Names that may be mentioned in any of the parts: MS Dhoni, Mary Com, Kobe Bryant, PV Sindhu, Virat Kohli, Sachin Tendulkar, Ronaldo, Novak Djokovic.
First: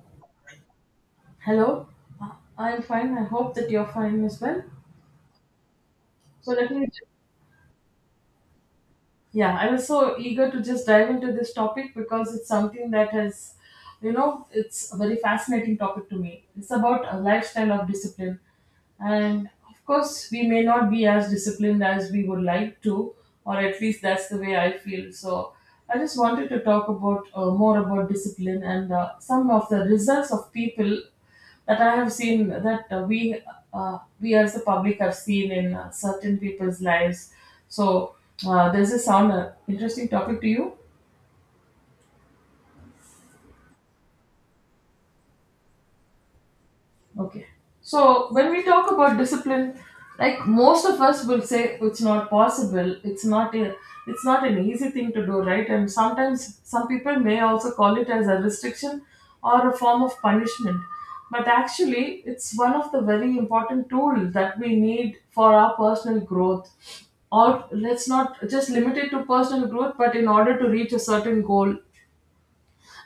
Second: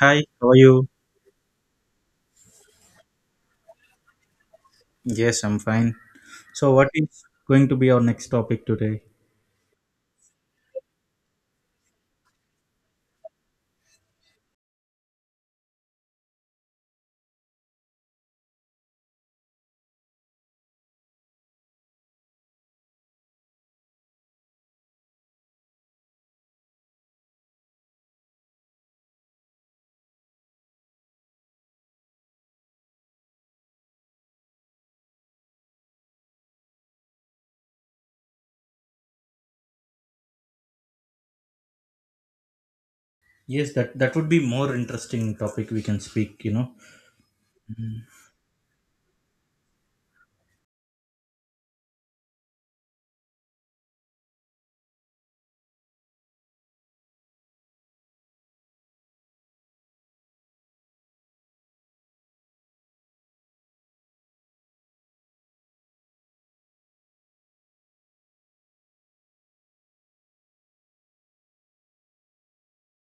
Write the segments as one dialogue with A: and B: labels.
A: Hi, how are you?
B: Hello. Uh, I'm fine. I hope that you're fine as well.
A: Yes, I'm fine.
B: So let
A: So,
B: me,
A: what is going to be our next topic today?
B: yeah, I was so eager to just dive into this topic because it's something that has, it's a very fascinating topic to me. It's about a lifestyle of discipline. And of course, we may not be as disciplined as we would like to, or at least that's the way I feel. So I just wanted to talk about more about discipline and some of the results of people that I have seen, that we as the public have seen in certain people's lives. So there's a sound interesting topic to you.
A: Yes, that would be more interesting topic we can speak. You know.
B: Okay.
A: Mm.
B: So when we talk about discipline, like most of us will say it's not possible, it's not an easy thing to do, right? And sometimes some people may also call it as a restriction or a form of punishment. But actually, it's one of the very important tools that we need for our personal growth. Or let's not just limit it to personal growth, but in order to reach a certain goal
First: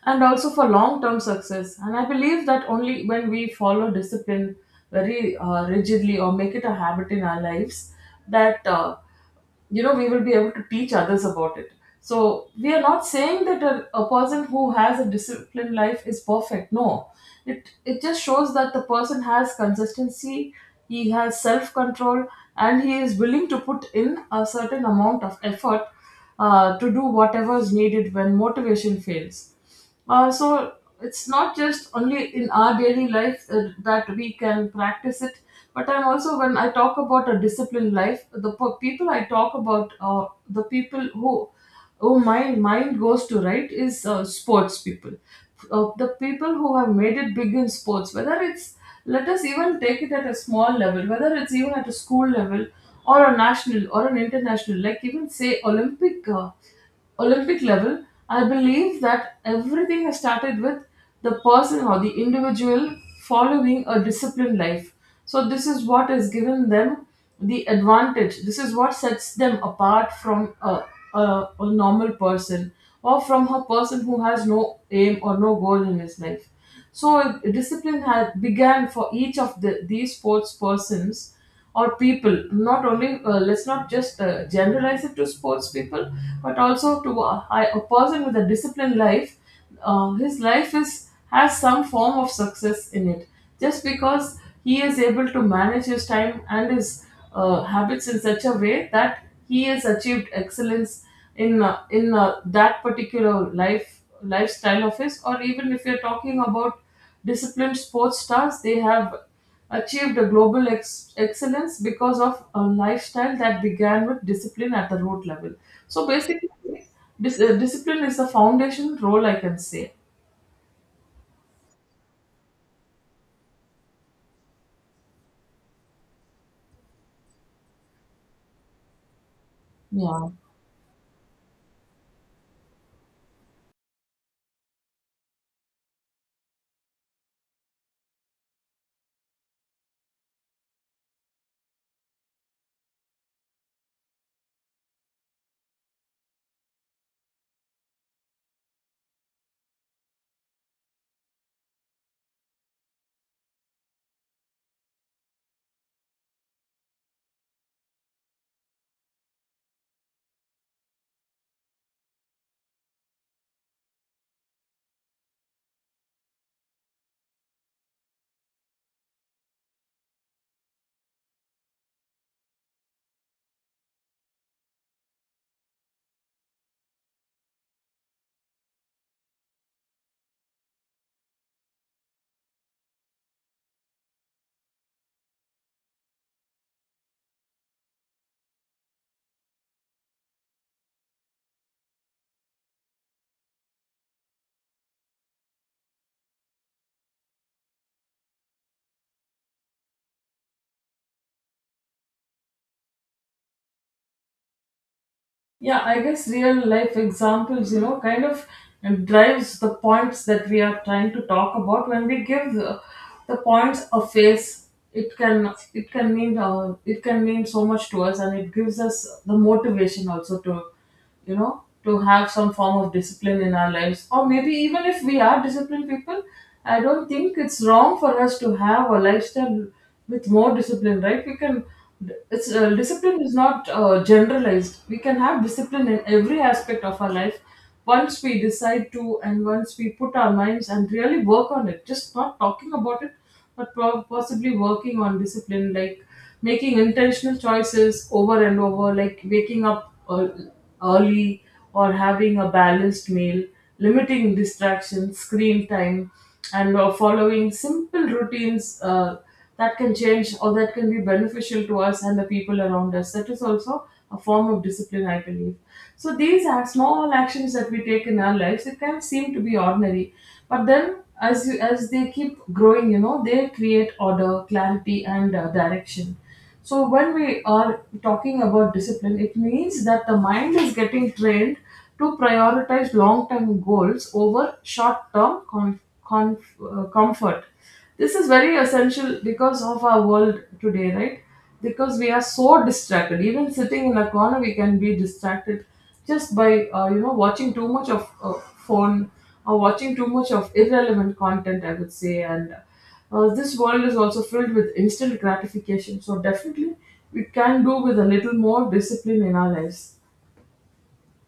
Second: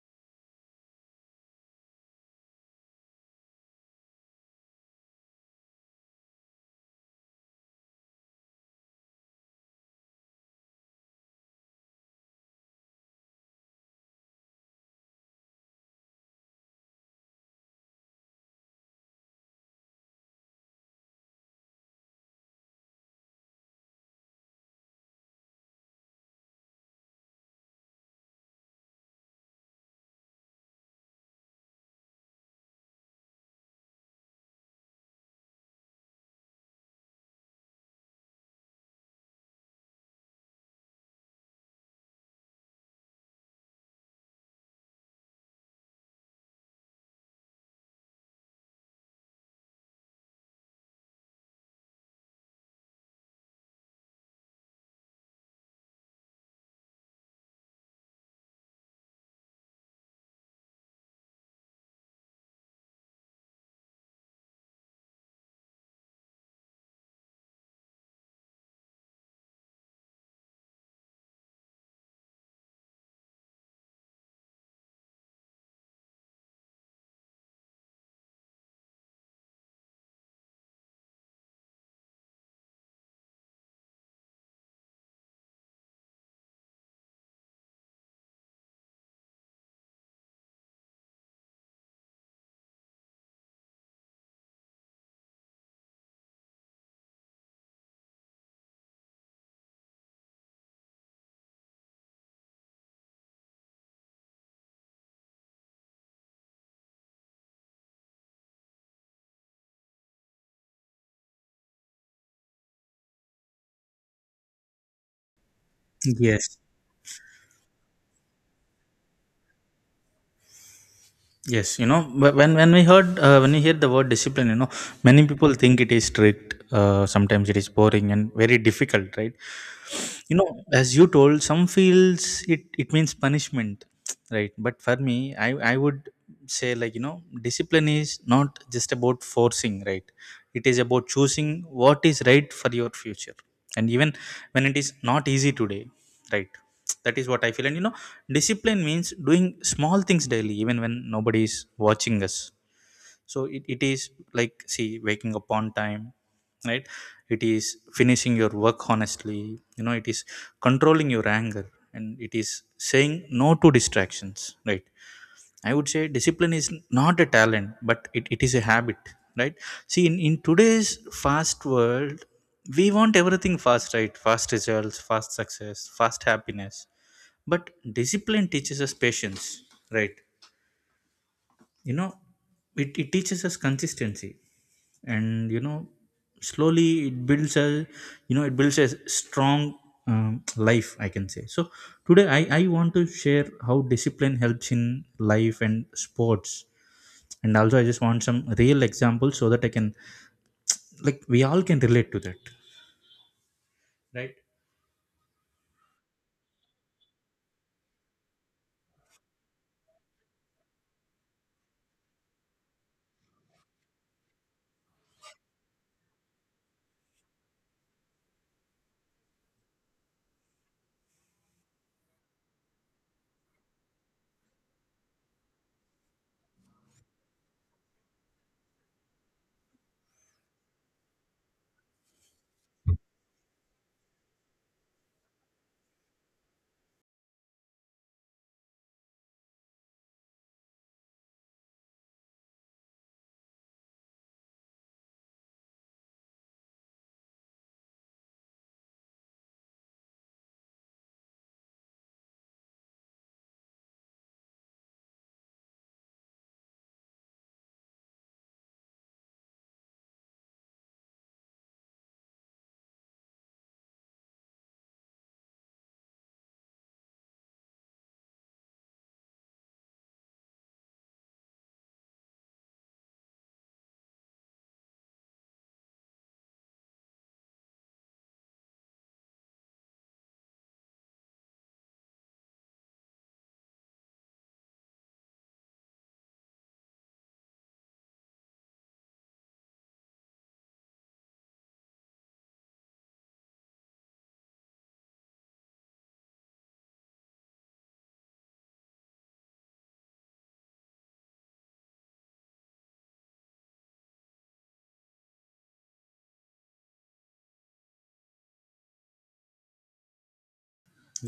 B: and also for long term success. And I believe that only when we follow discipline very rigidly, or make it a habit in our lives, that you know we will be able to teach others about it. So we are not saying that a person who has a disciplined life is perfect. No, it just shows that the person has consistency, he has self control, and he is willing to put in a certain amount of effort to do whatever is needed when motivation fails. So it's not just only in our daily life that we can practice it, but I'm also, when I talk about a disciplined life, people I talk about, the people who my mind goes to, right, is sports people, the people who have made it big in sports, whether it's, let us even take it at a small level, whether it's even at a school level or a national or an international, like even say Olympic. Olympic level, I believe that everything has started with the person or the individual following a disciplined life. So, this is what has given them the advantage. This is what sets them apart from a, a normal person, or from a person who has no aim or no goal in his life. So, discipline had began for each of these sports persons or people, not only let's not just generalize it to sports people, but also to a person with a disciplined life. His life is has some form of success in it just because he is able to manage his time and his habits in such a way that he has achieved excellence in that particular lifestyle of his, or even if you're talking about disciplined sports stars, they have achieved a global excellence because of a lifestyle that began with discipline at the root level. So basically,
A: Yes.
B: discipline is the foundation role, I can say.
A: Yes, you know, when we hear the word discipline, you know, many people think it is strict. Sometimes it is boring and very difficult, right?
B: Yeah.
A: You know, as you told, some feels it means punishment. Right, but for me, I would say, like, you know, discipline is not just about forcing, right? It is about choosing what is right for your future, and even when it is not easy today, right? That is what I feel. And, you know, discipline means doing small things daily, even when nobody is watching us. So it is like, see, waking up on time, right? It is finishing your work honestly, you know. It is controlling your anger, and it is saying no to distractions, right? I would say discipline is not a talent, but it is a habit, right? See, in today's fast world, we want everything fast, right? Fast results, fast success, fast happiness. But discipline teaches us patience, right? You know, it teaches us consistency, and, you know, slowly it builds a strong life, I can say. So today, I want to share how discipline helps in life and sports, and also I just want some real examples so that I can, like, we all can relate to that, right?
B: Yeah, I guess real life examples, kind of drives the points that we are trying to talk about. When we give the points a face, it can mean so much to us, and it gives us the motivation also to you know to have some form of discipline in our lives. Or maybe even if we are disciplined people, I don't think it's wrong for us to have a lifestyle with more discipline, right? We can, it's, discipline is not generalized. We can have discipline in every aspect of our life once we decide to, and once we put our minds and really work on it, just not talking about it, but possibly working on discipline, like making intentional choices over and over, like waking up early, or having a balanced meal, limiting distractions, screen time, and following simple routines that can change or that can be beneficial to us and the people around us. That is also a form of discipline, I believe. So these are small actions that we take in our lives. It can seem to be ordinary, but then, as they keep growing, they create order, clarity, and direction. So when we are talking about discipline, it means that the mind is getting trained to prioritize long-term goals over short-term comfort. This is very essential because of our world today, right? Because we are so distracted. Even sitting in a corner, we can be distracted just by watching too much of phone, or watching too much of irrelevant content, I would say. And this world is also filled with instant gratification. So definitely, we can do with a little more discipline in our lives.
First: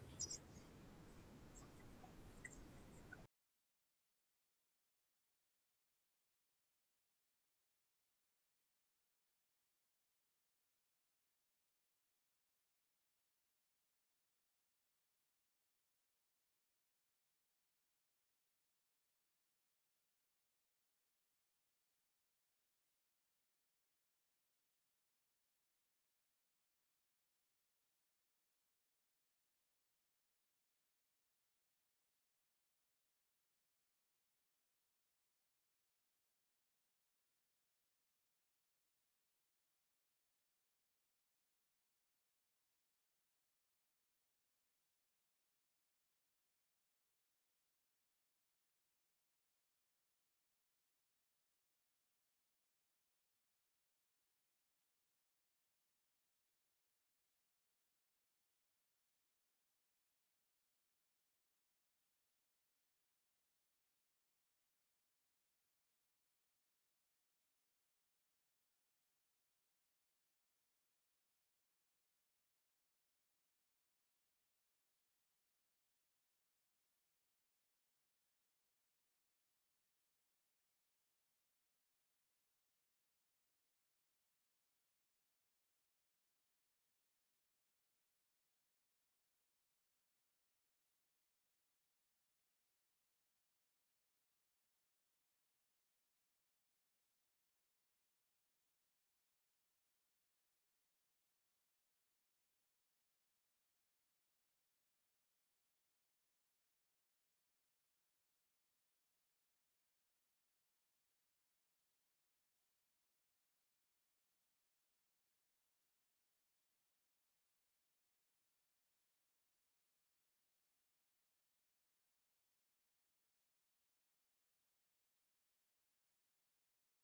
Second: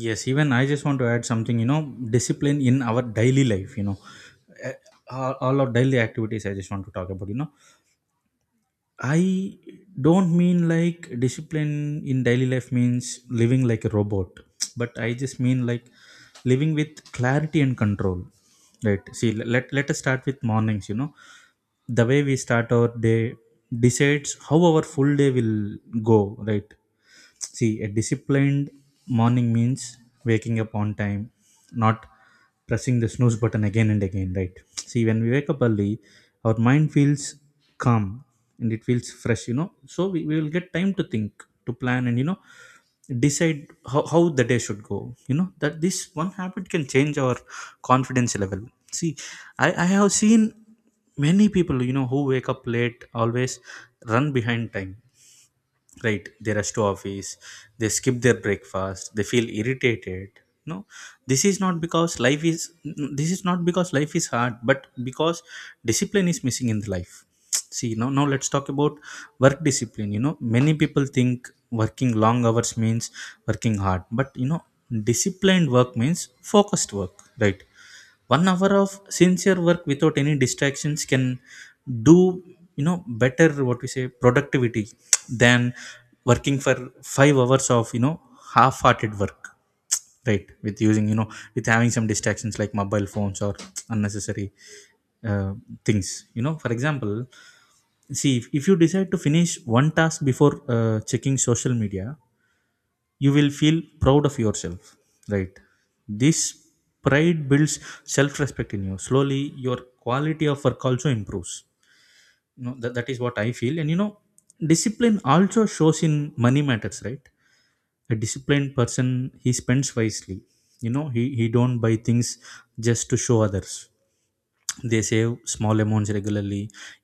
A: Yes, even I just want to add something, you know, discipline in our daily life, you know. Uh, all our daily activities I just want to talk about, you know. I don't mean, like, discipline in daily life means living like a robot, but I just mean, like, living with clarity and control. Right. See, let us start with mornings, you know. The way we start our day decides how our full day will go, right? See, a disciplined morning means waking up on time, not pressing the snooze button again and again, right? See, when we wake up early, our mind feels calm and it feels fresh, you know. So we will get time to think, to plan, and, you know, decide how the day should go. You know, that this one habit can change our confidence level. See, I have seen many people, you know, who wake up late, always run behind time, right? They rush to office, they skip their breakfast, they feel irritated. No, this is not because life is this is not because life is hard, but because discipline is missing in the life. See, now let's talk about work discipline. You know, many people think working long hours means working hard, but, you know, disciplined work means focused work, right? 1 hour of sincere work without any distractions can do, you know, better what we say productivity, than working for 5 hours of, you know, half-hearted work, right? with using you know With having some distractions like mobile phones or unnecessary uh, things, you know. For example, see, if you decide to finish one task before checking social media, you will feel proud of yourself, right? This pride builds self-respect in you. Slowly, your quality of work also improves, you know. That is what I feel. And, you know, discipline also shows in money matters, right? A disciplined person, he spends wisely, you know. He don't buy things just to show others. They save small amounts regularly.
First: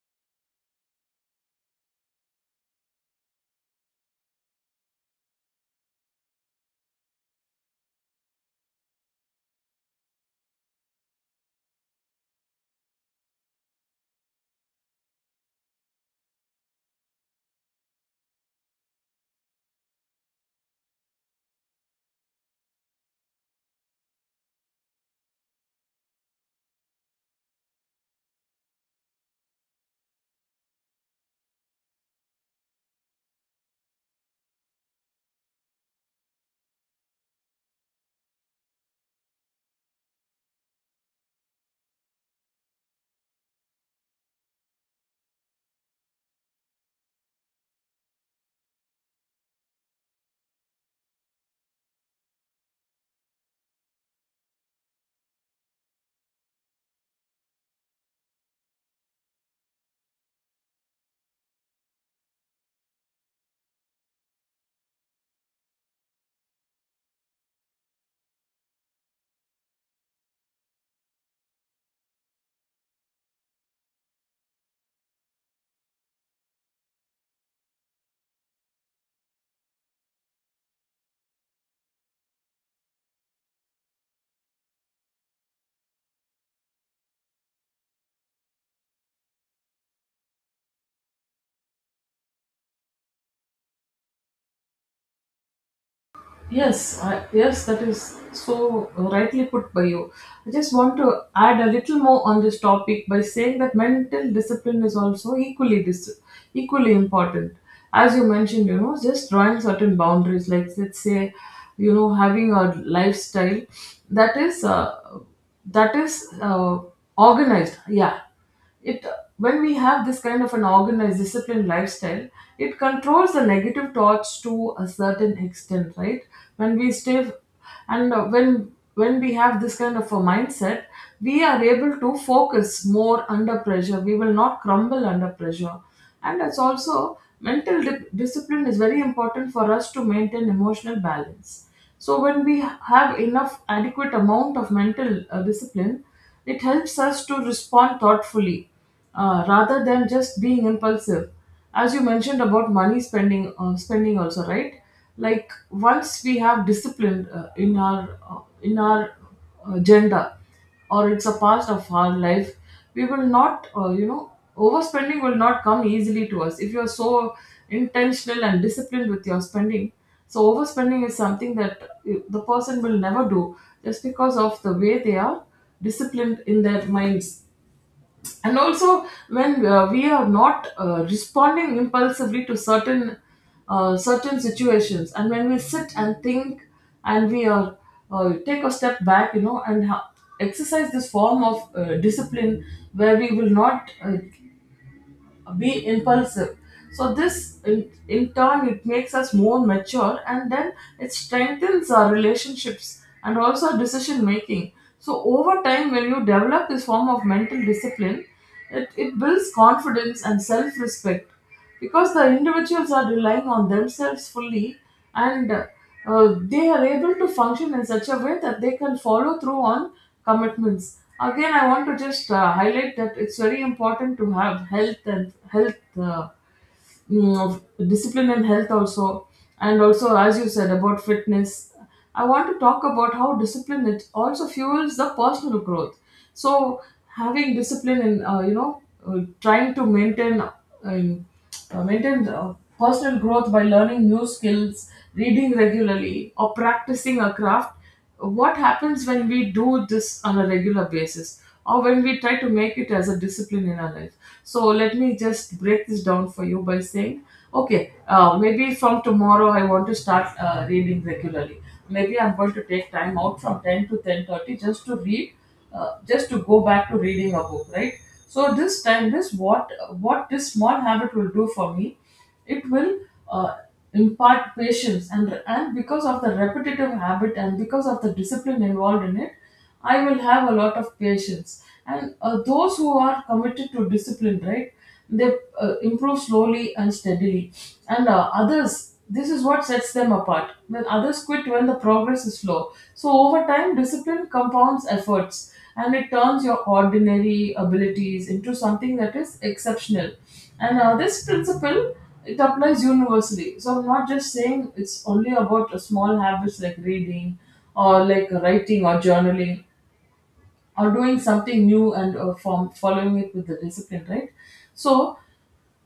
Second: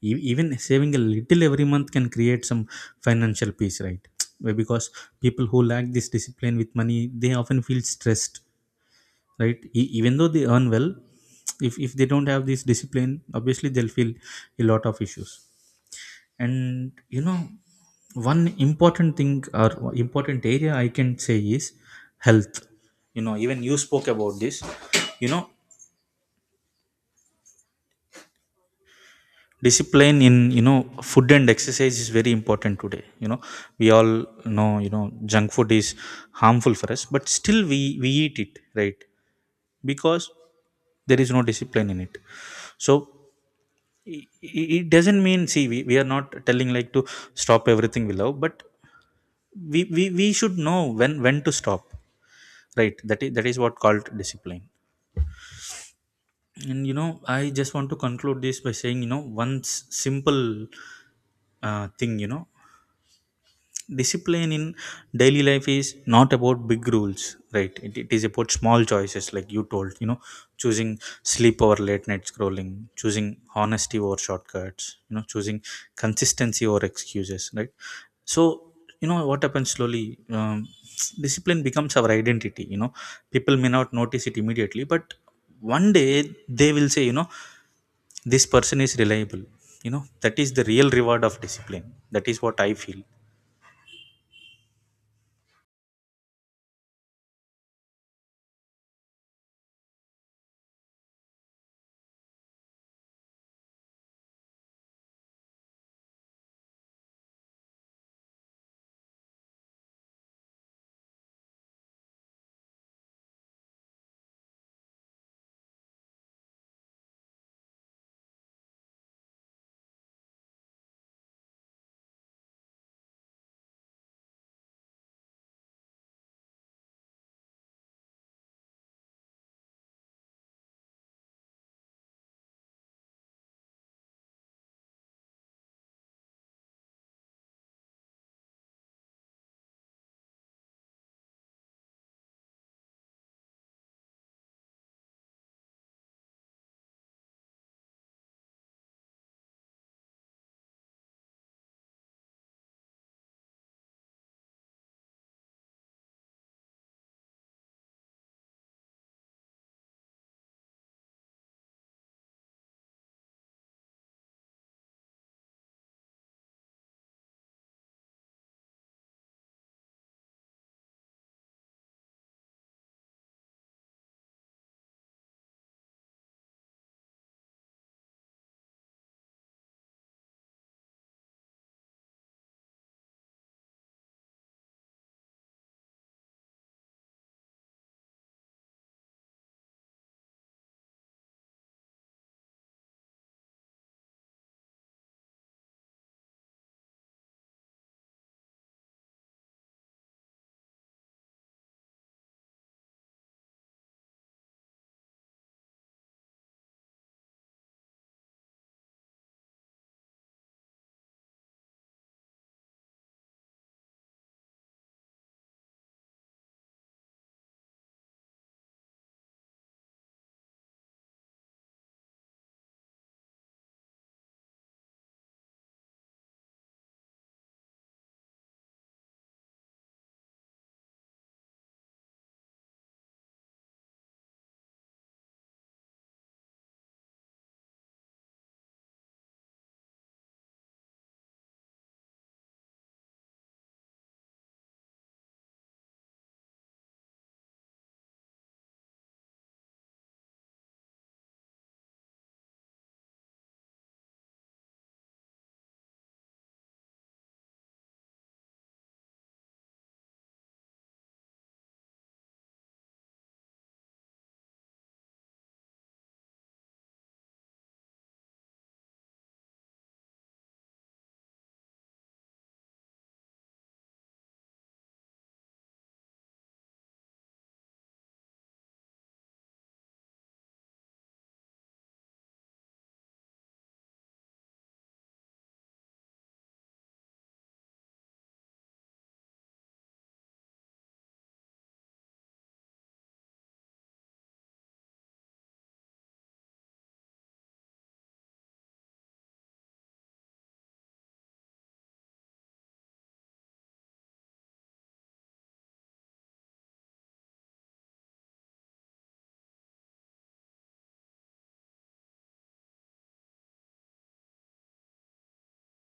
A: Even saving a little every month can create some financial peace, right? Because people who lack this discipline with money, they often feel stressed, right? Even though they earn well. If they don't have this discipline, obviously they'll feel a lot of issues. And, you know, one important thing, or important area, I can say, is health. You know, even you spoke about this, you know, discipline in, you know, food and exercise is very important today. You know, we all know, you know, junk food is harmful for us, but still we eat it, right? Because there is no discipline in it. So, i- it doesn't mean, see, we are not telling, like, to stop everything we love, but we should know when to stop, right? That is what called discipline. And, you know, I just want to conclude this by saying, you know, one simple thing, you know. Discipline in daily life is not about big rules, right? It is about small choices. Like you told, you know, choosing sleep over late night scrolling, choosing honesty over shortcuts, you know, choosing consistency over excuses, right? So, you know, what happens slowly, discipline becomes our identity, you know. People may not notice it immediately, but one day they will say, you know, this person is reliable, you know. That is the real reward of discipline. That is what I feel.
B: Yes, yes, that is so rightly put by you. I just want to add a little more on this topic by saying that mental discipline is also equally important. As you mentioned, just drawing certain boundaries, like let's say, having a lifestyle that is uh, that is organized. Yeah, it when we have this kind of an organized disciplined lifestyle, it controls the negative thoughts to a certain extent, right? When we stay, and when we have this kind of a mindset, we are able to focus more under pressure, we will not crumble under pressure. And that's also, mental discipline is very important for us to maintain emotional balance. So when we have enough adequate amount of mental discipline, it helps us to respond thoughtfully, rather than just being impulsive. As you mentioned about money spending also, right? Like once we have discipline in our agenda, or it's a part of our life, we will not, overspending will not come easily to us. If you're so intentional and disciplined with your spending, so overspending is something that the person will never do just because of the way they are disciplined in their minds. And also, when we are not responding impulsively to certain situations, and when we sit and think, and we are take a step back, and exercise this form of discipline, where we will not be impulsive. So this in turn it makes us more mature, and then it strengthens our relationships and also our decision making. So over time, when you develop this form of mental discipline, it builds confidence and self-respect because the individuals are relying on themselves fully, and they are able to function in such a way that they can follow through on commitments. Again, I want to just highlight that it's very important to have health, and health, mm, discipline and health also. And also, as you said about fitness, I want to talk about how discipline, it also fuels the personal growth. So having discipline, and trying to maintain personal growth by learning new skills, reading regularly or practicing a craft. What happens when we do this on a regular basis, or when we try to make it as a discipline in our life? So let me just break this down for you by saying: okay, maybe from tomorrow I want to start reading regularly. Maybe I'm going to take time out from 10 to 10:30 just to read, just to go back to reading a book, right? So this time this what this small habit will do for me, it will uh, impart patience. And because of the repetitive habit and because of the discipline involved in it, I will have a lot of patience. And those who are committed to discipline, right, they improve slowly and steadily. And others, this is what sets them apart when others quit when the progress is slow. So over time, discipline compounds efforts and it turns your ordinary abilities into something that is exceptional. And this principle, it applies universally. So I'm not just saying it's only about a small habits like reading, or like writing or journaling, or doing something new and from following it with the discipline, right? So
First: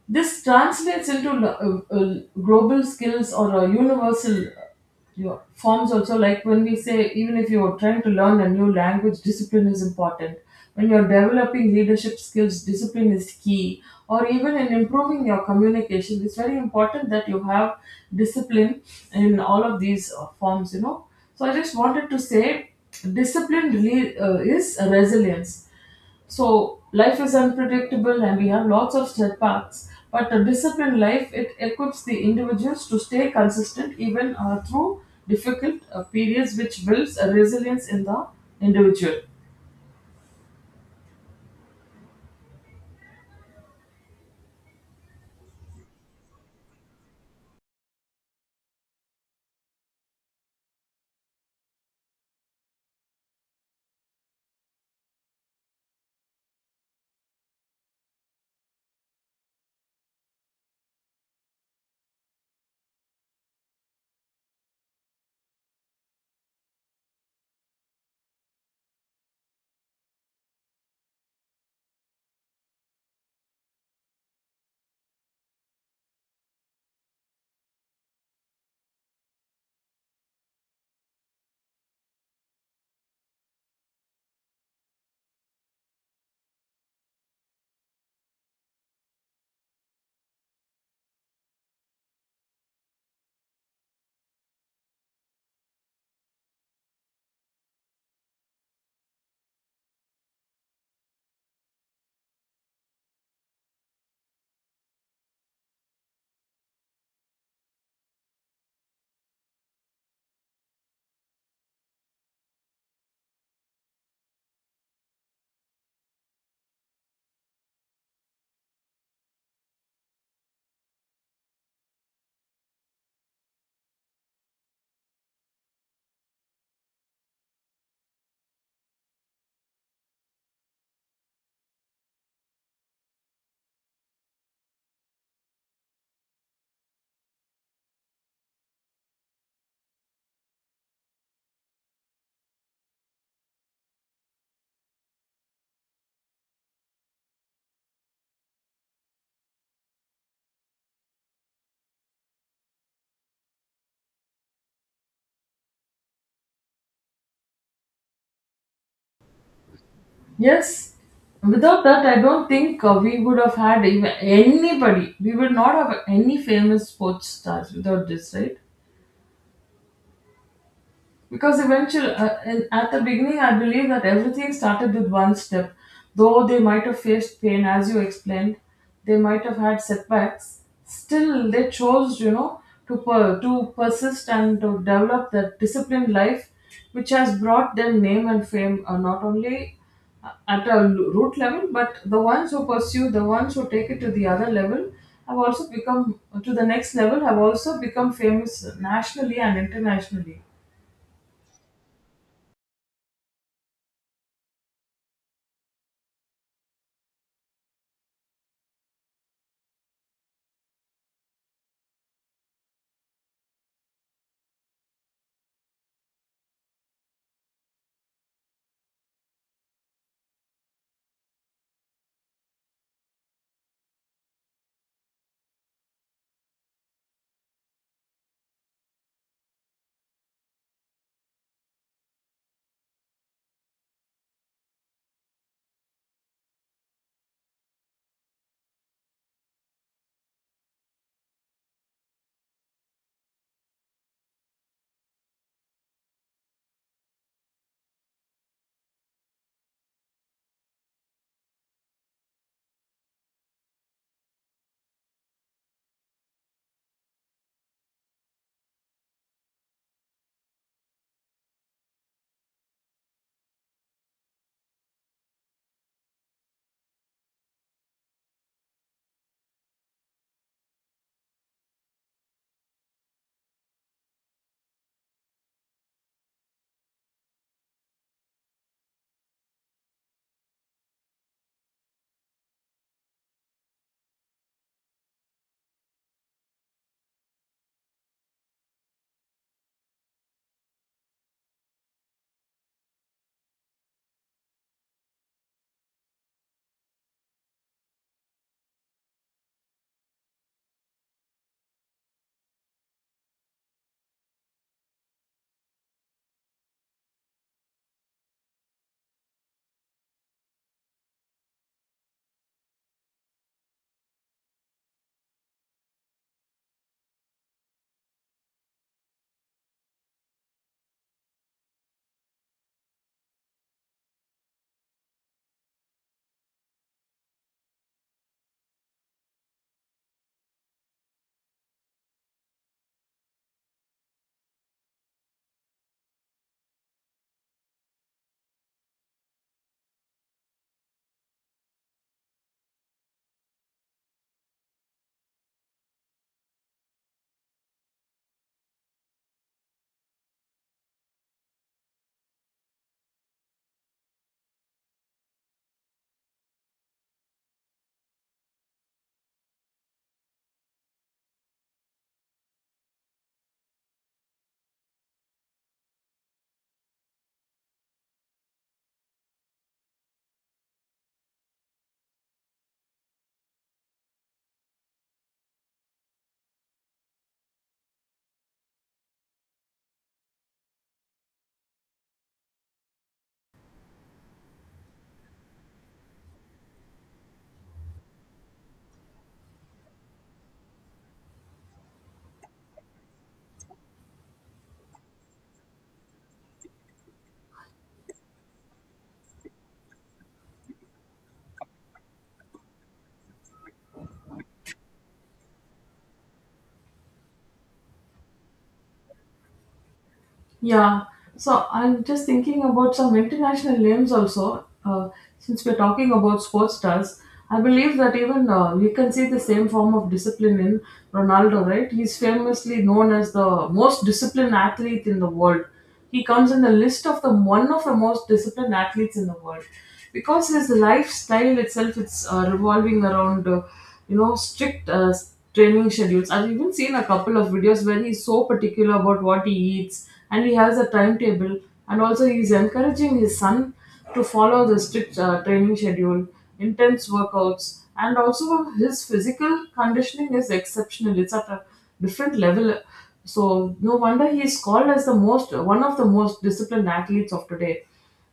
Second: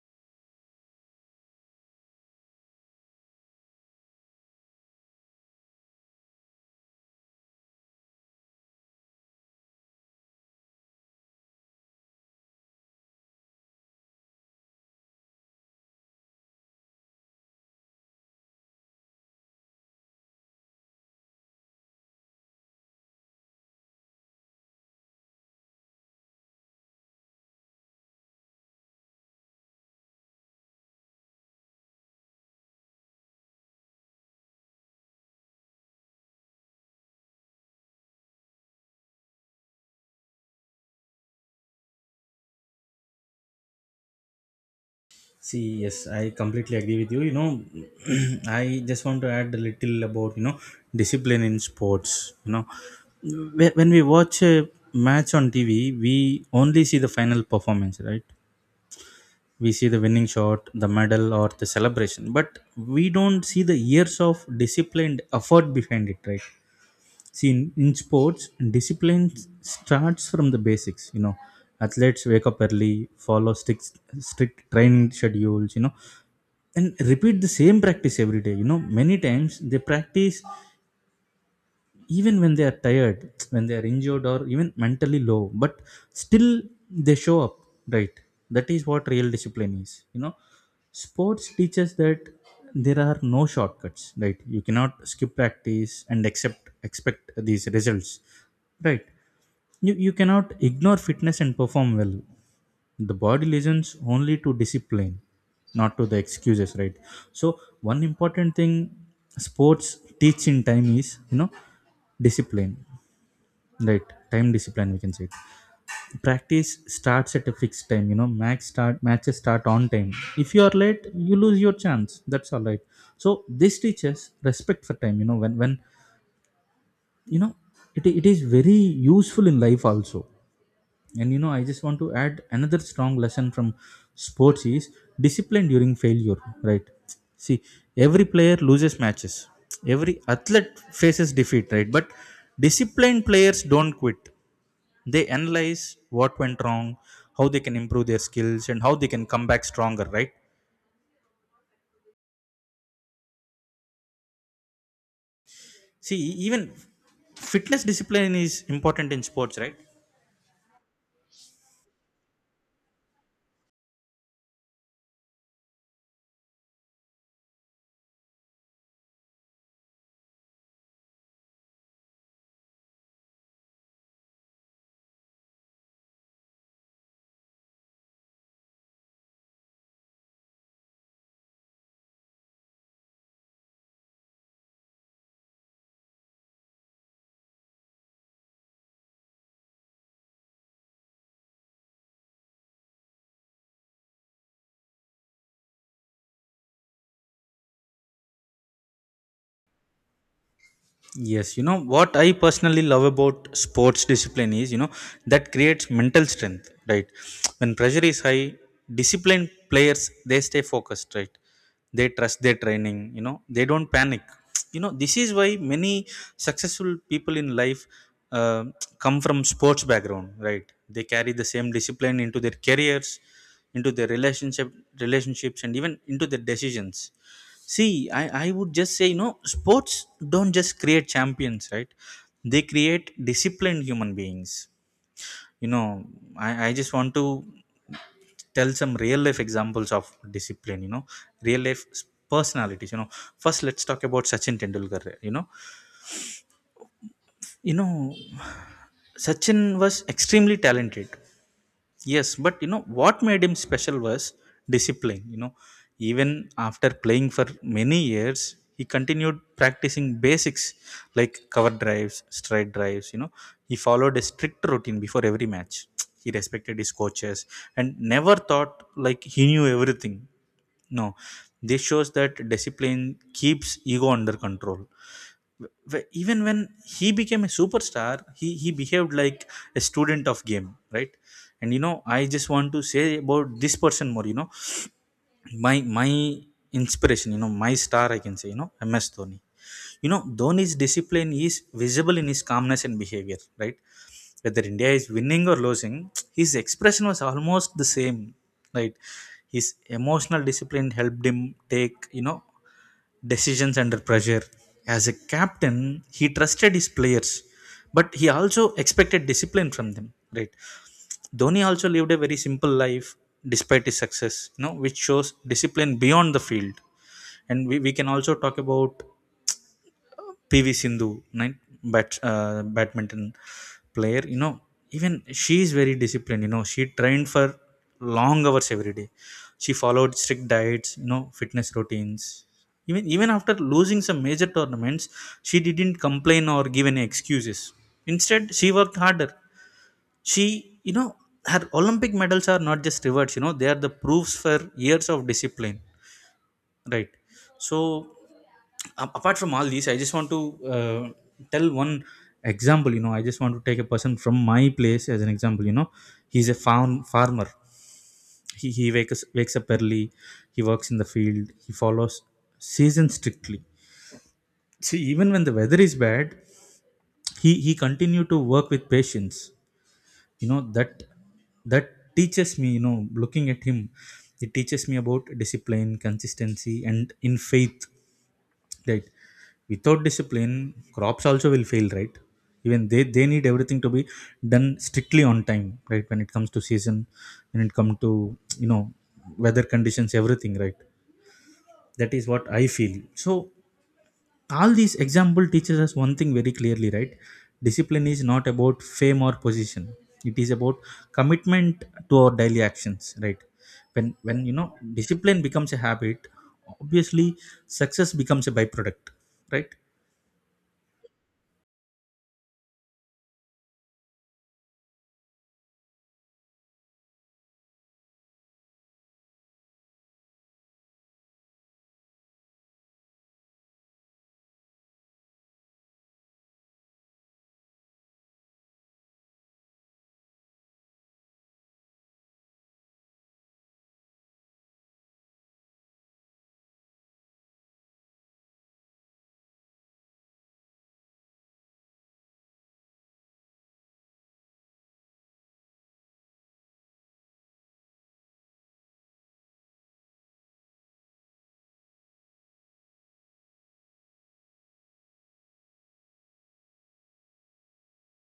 B: this translates into global skills, or universal your forms also. Like when we say, even if you're trying to learn a new language, discipline is important. When you're developing leadership skills, discipline is key. Or even in improving your communication, it's very important that you have discipline in all of these forms, So I just wanted to say discipline really is resilience. So life is unpredictable and we have lots of setbacks. But a disciplined life, it equips the individuals to stay consistent even through difficult periods, which builds a resilience in the individual.
A: See, yes, I completely agree with you. You know, I just want to add a little about, you know, discipline in sports. You know, when we watch a match on TV, we only see the final performance, right? We see the winning shot, the medal, or the celebration, but we don't see the years of disciplined effort behind it, right? See, in sports, discipline starts from the basics. You know, athletes wake up early, follow strict training schedules. You know, and repeat the same practice every day, you know. Many times they practice even when they are tired, when they are injured, or even mentally low, but still they show up, right? That is what real discipline is, you know. Sports teaches that there are no shortcuts, right? You cannot skip practice and accept expect these results, right? You cannot ignore fitness and perform well. The body listens only to discipline, not to the excuses, right? So, one important thing sports teach in time is, you know, discipline, right? Time discipline, we can say it. Practice starts at a fixed time, you know. Max start matches start on time. If you are late, you lose your chance, that's all right. So this teaches respect for time, you know, when you know, it is very useful in life also. And, you know, I just want to add another strong lesson from sports is discipline during failure, right? See, every player loses matches, every athlete faces defeat, right? But disciplined players don't quit. They analyze what went wrong, how they can improve their skills, and how they can come back stronger, right? See, even fitness discipline is important in sports, right?
B: Yes, without that, I don't think we would have had even anybody. We would not have any famous sports stars without this, right? Because eventually, at the beginning, I believe that everything started with one step. Though they might have faced pain, as you explained, they might have had setbacks. Still, they chose, you know, to persist and to develop that disciplined life, which has brought them name and fame, not only at a root level, but the ones who pursue, the ones who take it to the other level, have also become to the next level, have also become famous nationally and internationally.
A: Yes, you know what I personally love about sports discipline is, you know, that creates mental strength, right? When pressure is high, disciplined players, they stay focused, right? They trust their training, you know, they don't panic. You know, this is why many successful people in life uh, come from sports background, right? They carry the same discipline into their careers, into their relationships, and even into their decisions. See, I would just say, you know, sports don't just create champions, right? They create disciplined human beings. You know, I just want to tell some real life examples of discipline, you know, real life personalities. You know, first let's talk about Sachin Tendulkar, you know. You know, Sachin was extremely talented. Yes, but you know what made him special was discipline. You know, even after playing for many years, he continued practicing basics like cover drives, straight drives. You know, he followed a strict routine before every match. He respected his coaches and never thought like he knew everything. No, this shows that discipline keeps ego under control. Even when he became a superstar, he behaved like a student of game, right? And, you know, I just want to say about this person more, you know. My inspiration, you know, my star, I can say, you know, MS Dhoni. You know, Dhoni's discipline is visible in his calmness and behavior, right? Whether India is winning or losing, his expression was almost the same, right? His emotional discipline helped him take, you know, decisions under pressure. As a captain, he trusted his players, but he also expected discipline from them. Right? Dhoni also lived a very simple life despite his success, you know, which shows discipline beyond the field. And we can also talk about PV Sindhu, right? Badminton player. You know, even she is very disciplined. You know, she trained for long hours every day. She followed strict diets. You know, fitness routines. Even after losing some major tournaments, she didn't complain or give any excuses. Instead, she worked harder. She, her Olympic medals are not just rewards. You know, they are the proofs for years of discipline. Right. So apart from all these, I just want to tell one example. You know, I just want to take a person from my place as an example. You know, he's a farmer. He wakes up early. He works in the field. He follows season strictly. See, even when the weather is bad, he continue to work with patience. You know that teaches me. You know, looking at him, it teaches me about discipline, consistency, and in faith, right? Without discipline, crops also will fail, right? Even they need everything to be done strictly on time, right? When it comes to season, when it comes to, weather conditions, everything, right? That is what I feel. So all these example teaches us one thing very clearly, right? Discipline is not about fame or position, it is about commitment to our daily actions, right? When discipline becomes a habit, obviously success becomes a byproduct, right?
B: Yeah, so I'm just thinking about some international names also. Since we're talking about sports stars, I believe that even you can see the same form of discipline in Ronaldo, right? He's famously known as the most disciplined athlete in the world. He comes in the list of the one of the most disciplined athletes in the world because his lifestyle itself it's revolving around you know strict training schedules. I've even seen a couple of videos where he's so particular about what he eats and he has a timetable, and also he's encouraging his son to follow the strict training schedule, intense workouts, and also his physical conditioning is exceptional. It's at a different level. So no wonder he is called as the most one of the most disciplined athletes of today.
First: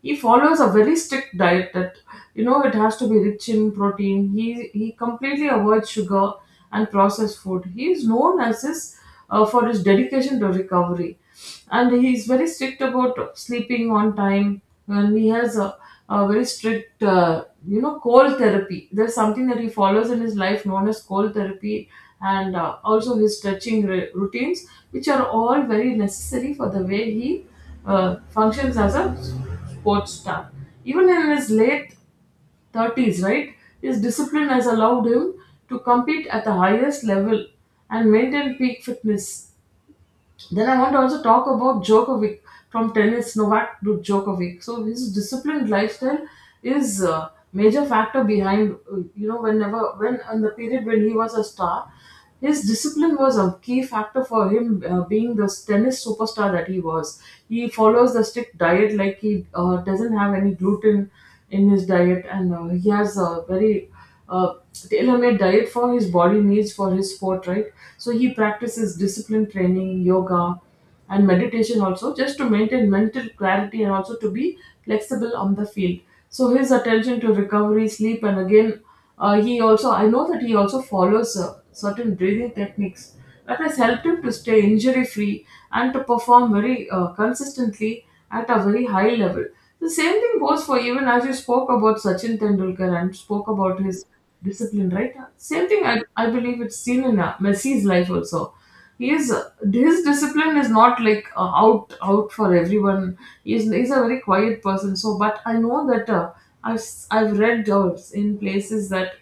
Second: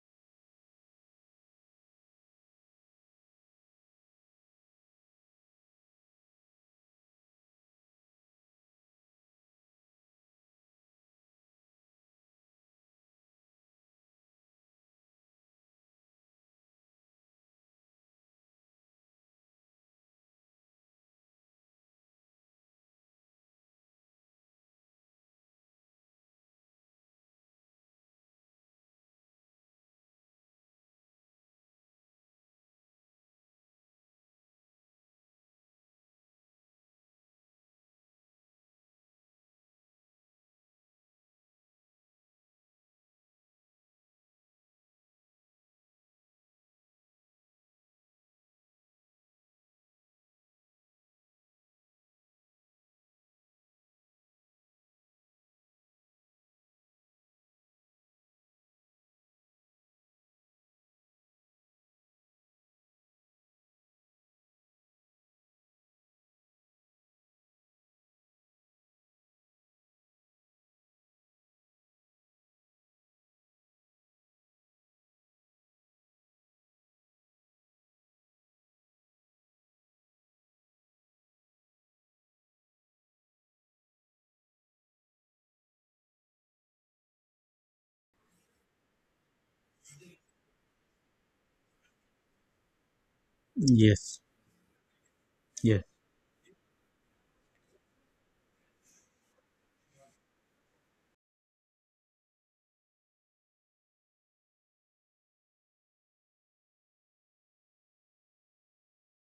B: He follows a very strict diet that you know it has to be rich in protein. He completely avoids sugar and processed food. He is known as his for his dedication to recovery, and he's very strict about sleeping on time, and he has a very strict you know cold therapy, there's something that he follows in his life known as cold therapy, and also his stretching routines, which are all very necessary for the way he functions as a sports star. Even in his late 30s, right, his discipline has allowed him to compete at the highest level and maintain peak fitness. Then I want to also talk about Djokovic, from tennis, Novak to Djokovic. So his disciplined lifestyle is a major factor behind, in the period when he was a star, his discipline was a key factor for him being the tennis superstar that he was. He follows the strict diet, like he doesn't have any gluten in his diet, and he has a very uh, tailor-made diet for his body needs for his sport, right? So he practices discipline training, yoga, and meditation also just to maintain mental clarity and also to be flexible on the field. So his attention to recovery, sleep, and again, he also I know that he also follows certain breathing techniques that has helped him to stay injury free and to perform very consistently at a very high level. The same thing goes for, even as you spoke about Sachin Tendulkar and spoke about his
A: Yes,
B: discipline, right? Same thing
A: yes,
B: I believe it's seen in Messi's life also. He is His discipline is not like out for everyone. He's a very quiet person. So, but I know that I've read in places that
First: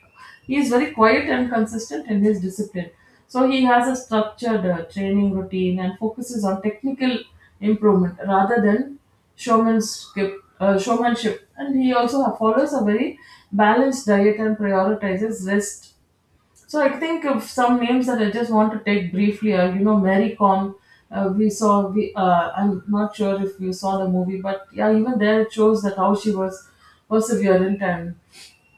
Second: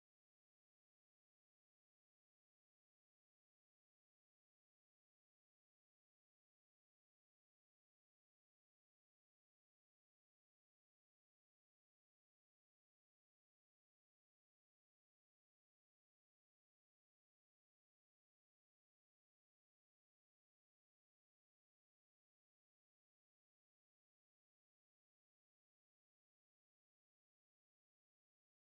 B: he is very quiet and consistent in his discipline. So he has a structured training routine and focuses on technical improvement rather than showmanship. And he also follows a very balanced diet and prioritizes rest. So I think of some names that I just want to take briefly are, you know, Mary Com. We saw, I'm not sure if you saw the movie, but yeah, even there it shows that how she was perseverant and,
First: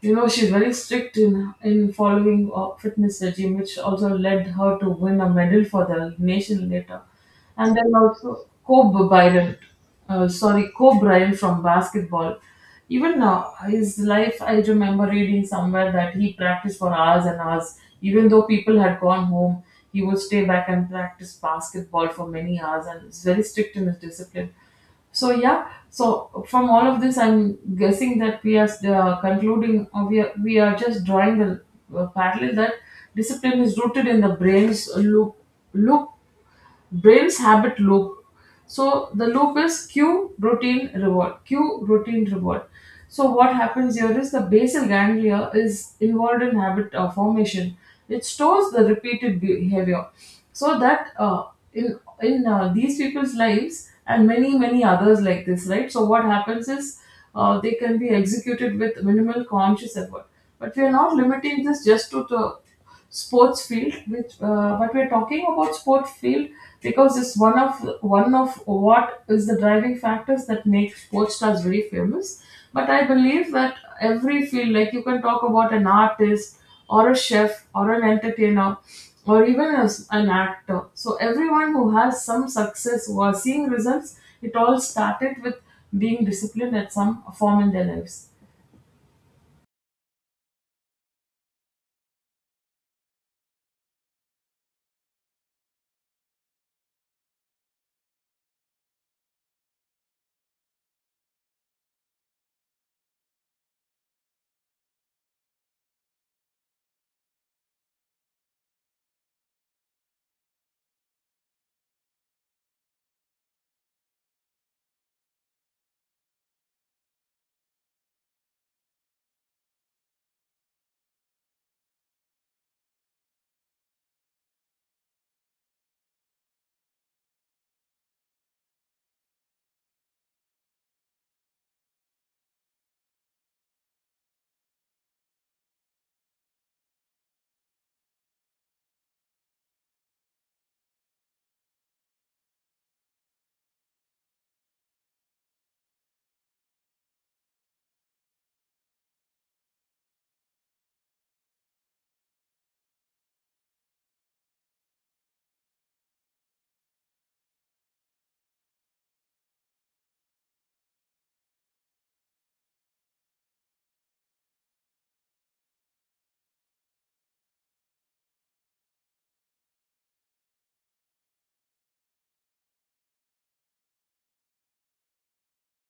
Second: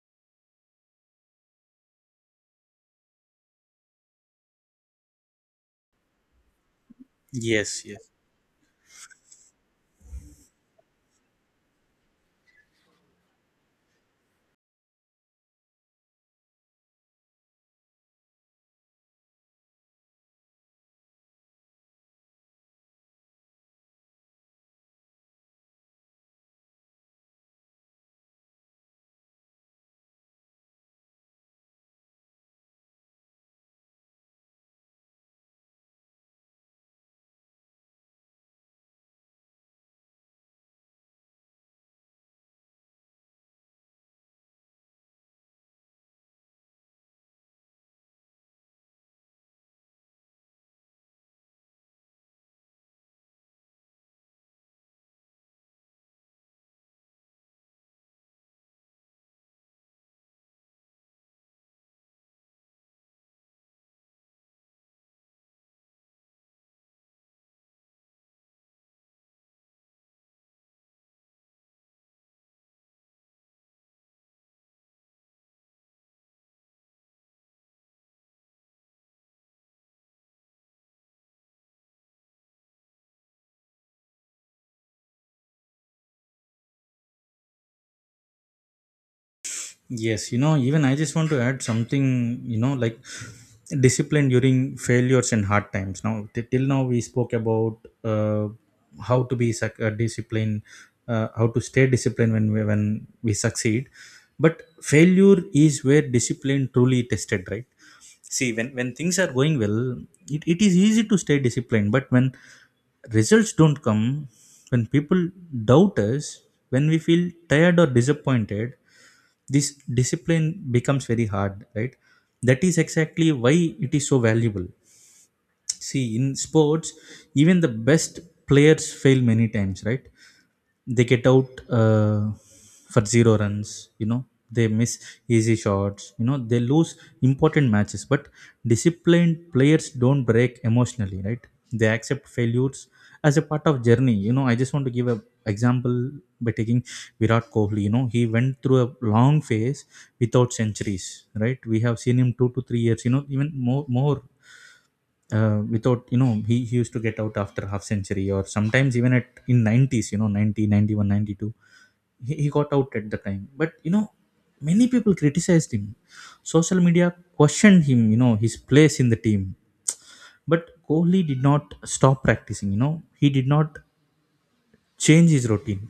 B: you know, she's very strict in following a fitness regime, which also led her to win a medal for the nation later, and
A: yes,
B: then
A: yes,
B: also Kobe Bryant, Kobe Bryant from basketball. Even now, his life, I remember reading somewhere that he practiced for hours and hours. Even though people had gone home, he would stay back and practice basketball for many hours, and is very strict in his discipline. So yeah, so from all of this, I'm guessing that we are concluding, we are just drawing the parallel that discipline is rooted in the loop brain's habit loop. So the loop is cue routine reward, cue routine reward. So what happens here is the basal ganglia is involved in habit formation. It stores the repeated behavior, so that in these people's lives and many many others like this, right? So what happens is they can be executed with minimal conscious effort. But we are not limiting this just to the sports field, which but we're talking about sport field because it's one of what is the driving factors that make sports stars very famous. But I believe that every field, like you can talk about an artist or a chef or an entertainer or even as an actor, so everyone who has some success or seeing results, it all started with being disciplined at some form in their lives.
A: yes. You know, even I just want to add something, you know, like discipline during failures and hard times. Now, till now, we spoke about uh, how to be disciplined, how to stay disciplined when when we succeed. But failure is where discipline truly tested, right? See, when things are going well, it is easy to stay disciplined, but when results don't come, when people doubt us, when we feel tired or disappointed, this discipline becomes very hard, right? That is exactly why it is so valuable. See, in sports, even the best players fail many times, right? They get out for zero runs, you know, they miss easy shots, you know, they lose important matches. But disciplined players don't break emotionally, right? They accept failures as a part of journey. You know, I just want to give a example by taking Virat Kohli. You know, he went through a long phase without centuries, right? We have seen him 2 to 3 years, you know, even more more without, you know, he used to get out after half century or sometimes even at in 90s, you know, 90 91 92, he got out at the time. But you know, many people criticized him, social media questioned him, you know, his place in the team. But Kohli did not stop practicing. You know, he did not change his routine.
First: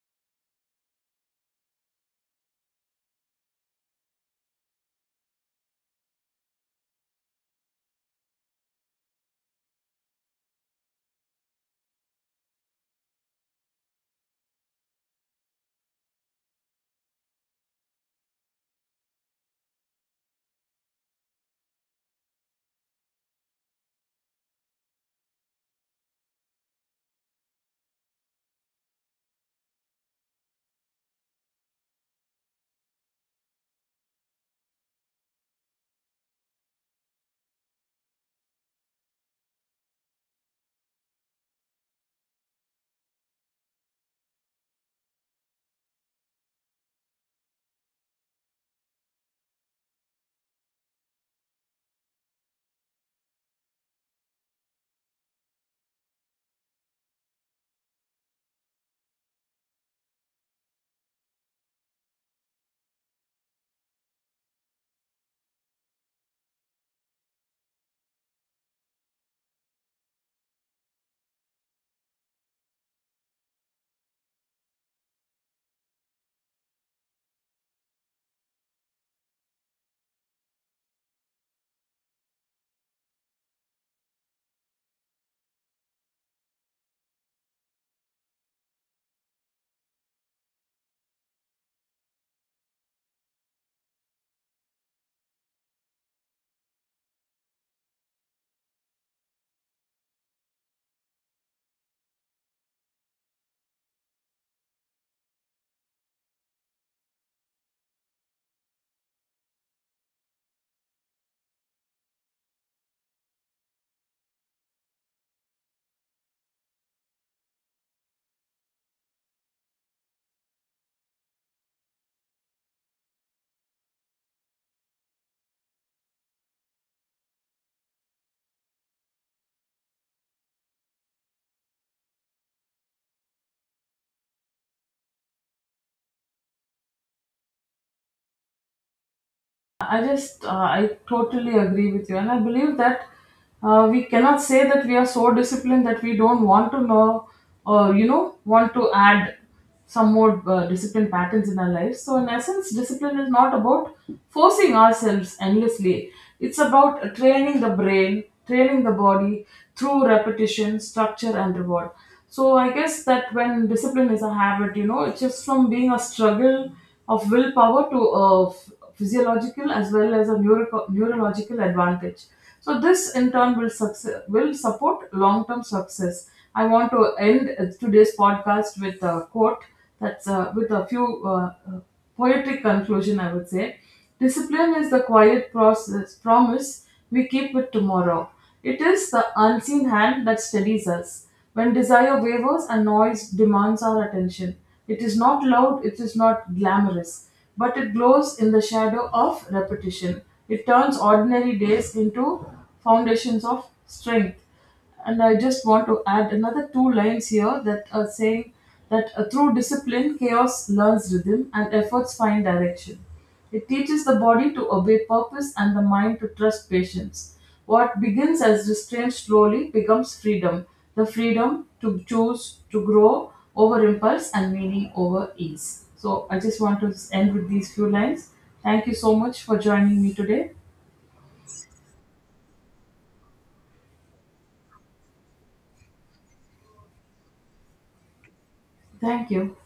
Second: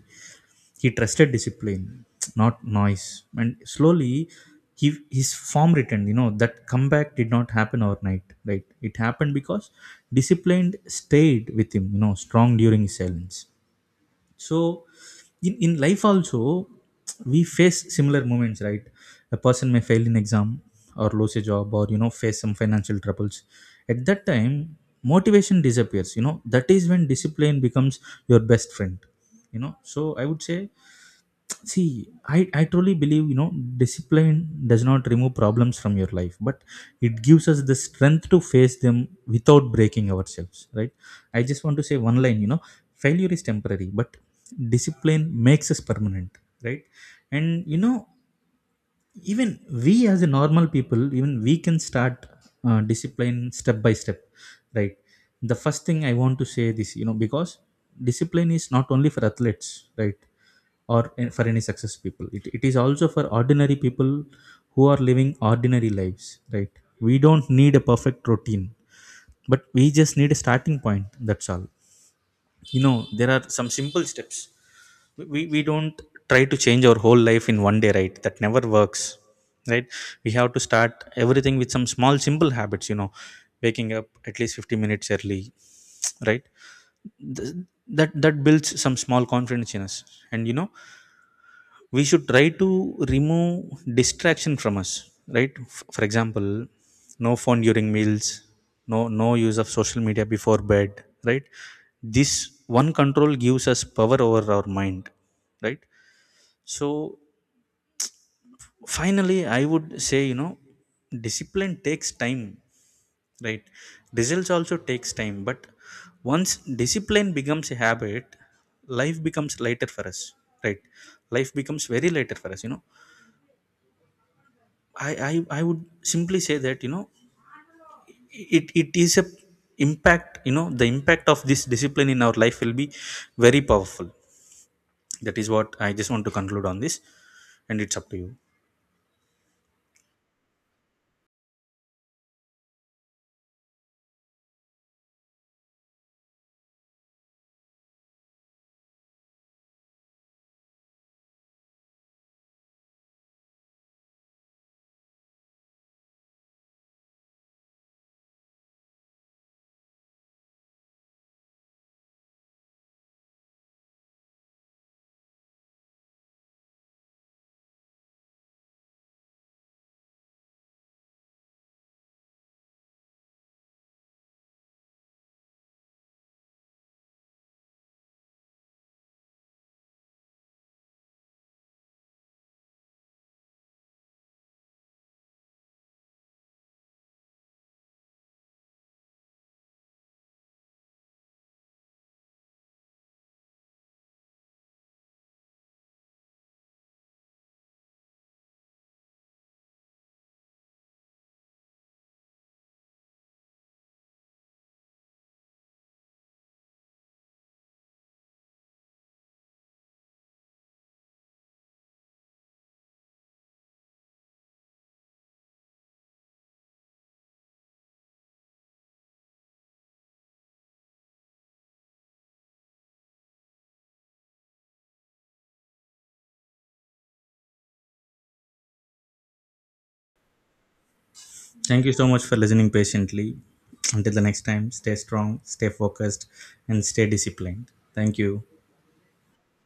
A: He trusted discipline, not noise. And slowly, his form returned. You know, that comeback did not happen overnight, right? It happened because discipline stayed with him, you know, strong during his silence. So, in life also, we face similar moments, right? A person may fail in exam, or lose a job, or, you know, face some financial troubles. At that time, motivation disappears. You know, that is when discipline becomes your best friend. You know, so I would say, see, I truly believe, you know, discipline does not remove problems from your life, but it gives us the strength to face them without breaking ourselves, right? I just want to say one line, you know, failure is temporary, but discipline makes us permanent, right? And, you know, even we as a normal people, even we can start discipline step by step, right? The first thing I want to say this, you know, because discipline is not only for athletes, right? Or for any success people, it is also for ordinary people who are living ordinary lives, right? We don't need a perfect routine, but we just need a starting point, that's all. You know, there are some simple steps. We don't try to change our whole life in one day, right? That never works, right? We have to start everything with some small simple habits. You know, waking up at least 50 minutes early, right? Th- that builds some small confidence in us. And, you know, we should try to remove distraction from us, right? For example, no phone during meals, no use of social media before bed, right? This one control gives us power over our mind, right? So finally I would say, you know, discipline takes time, right? Results also takes time. But once discipline becomes a habit, life becomes lighter for us, right? Life becomes very lighter for us. You know, I, I would simply say that, you know, it is a impact, you know, the impact of this discipline in our life will be very powerful. That is what I just want to conclude on this, and it's up to you.
B: I totally agree with you. And I believe that we cannot say that we are so disciplined that we don't want to know or, you know, want to add some more discipline patterns in our lives. So, in essence, discipline is not about forcing ourselves endlessly, it's about training the brain, training the body through repetition, structure, and reward. So, I guess that when discipline is a habit, you know, it's just from being a struggle of willpower to a physiological as well as a neurological advantage. So this in turn will success will support long term success. I want to end today's podcast with a quote that's with a few uh, poetic conclusion. I would say, discipline is the quiet process promise we keep with tomorrow. It is the unseen hand that steadies us. When desire wavers and noise demands our attention, it is not loud, it is not glamorous, but it glows in the shadow of repetition. It turns ordinary days into foundations of strength. And I just want to add another two lines here that are saying that through discipline, chaos learns rhythm and efforts find direction. It teaches the body to obey purpose and the mind to trust patience. What begins as restraint slowly becomes freedom, the freedom to choose to grow over impulse and meaning over ease. So, I just want to end with these few lines. Thank you so much for joining me today.
A: Thank you so much for listening patiently. Until the next time, stay strong, stay focused, and stay disciplined. Thank you.
B: Thank you.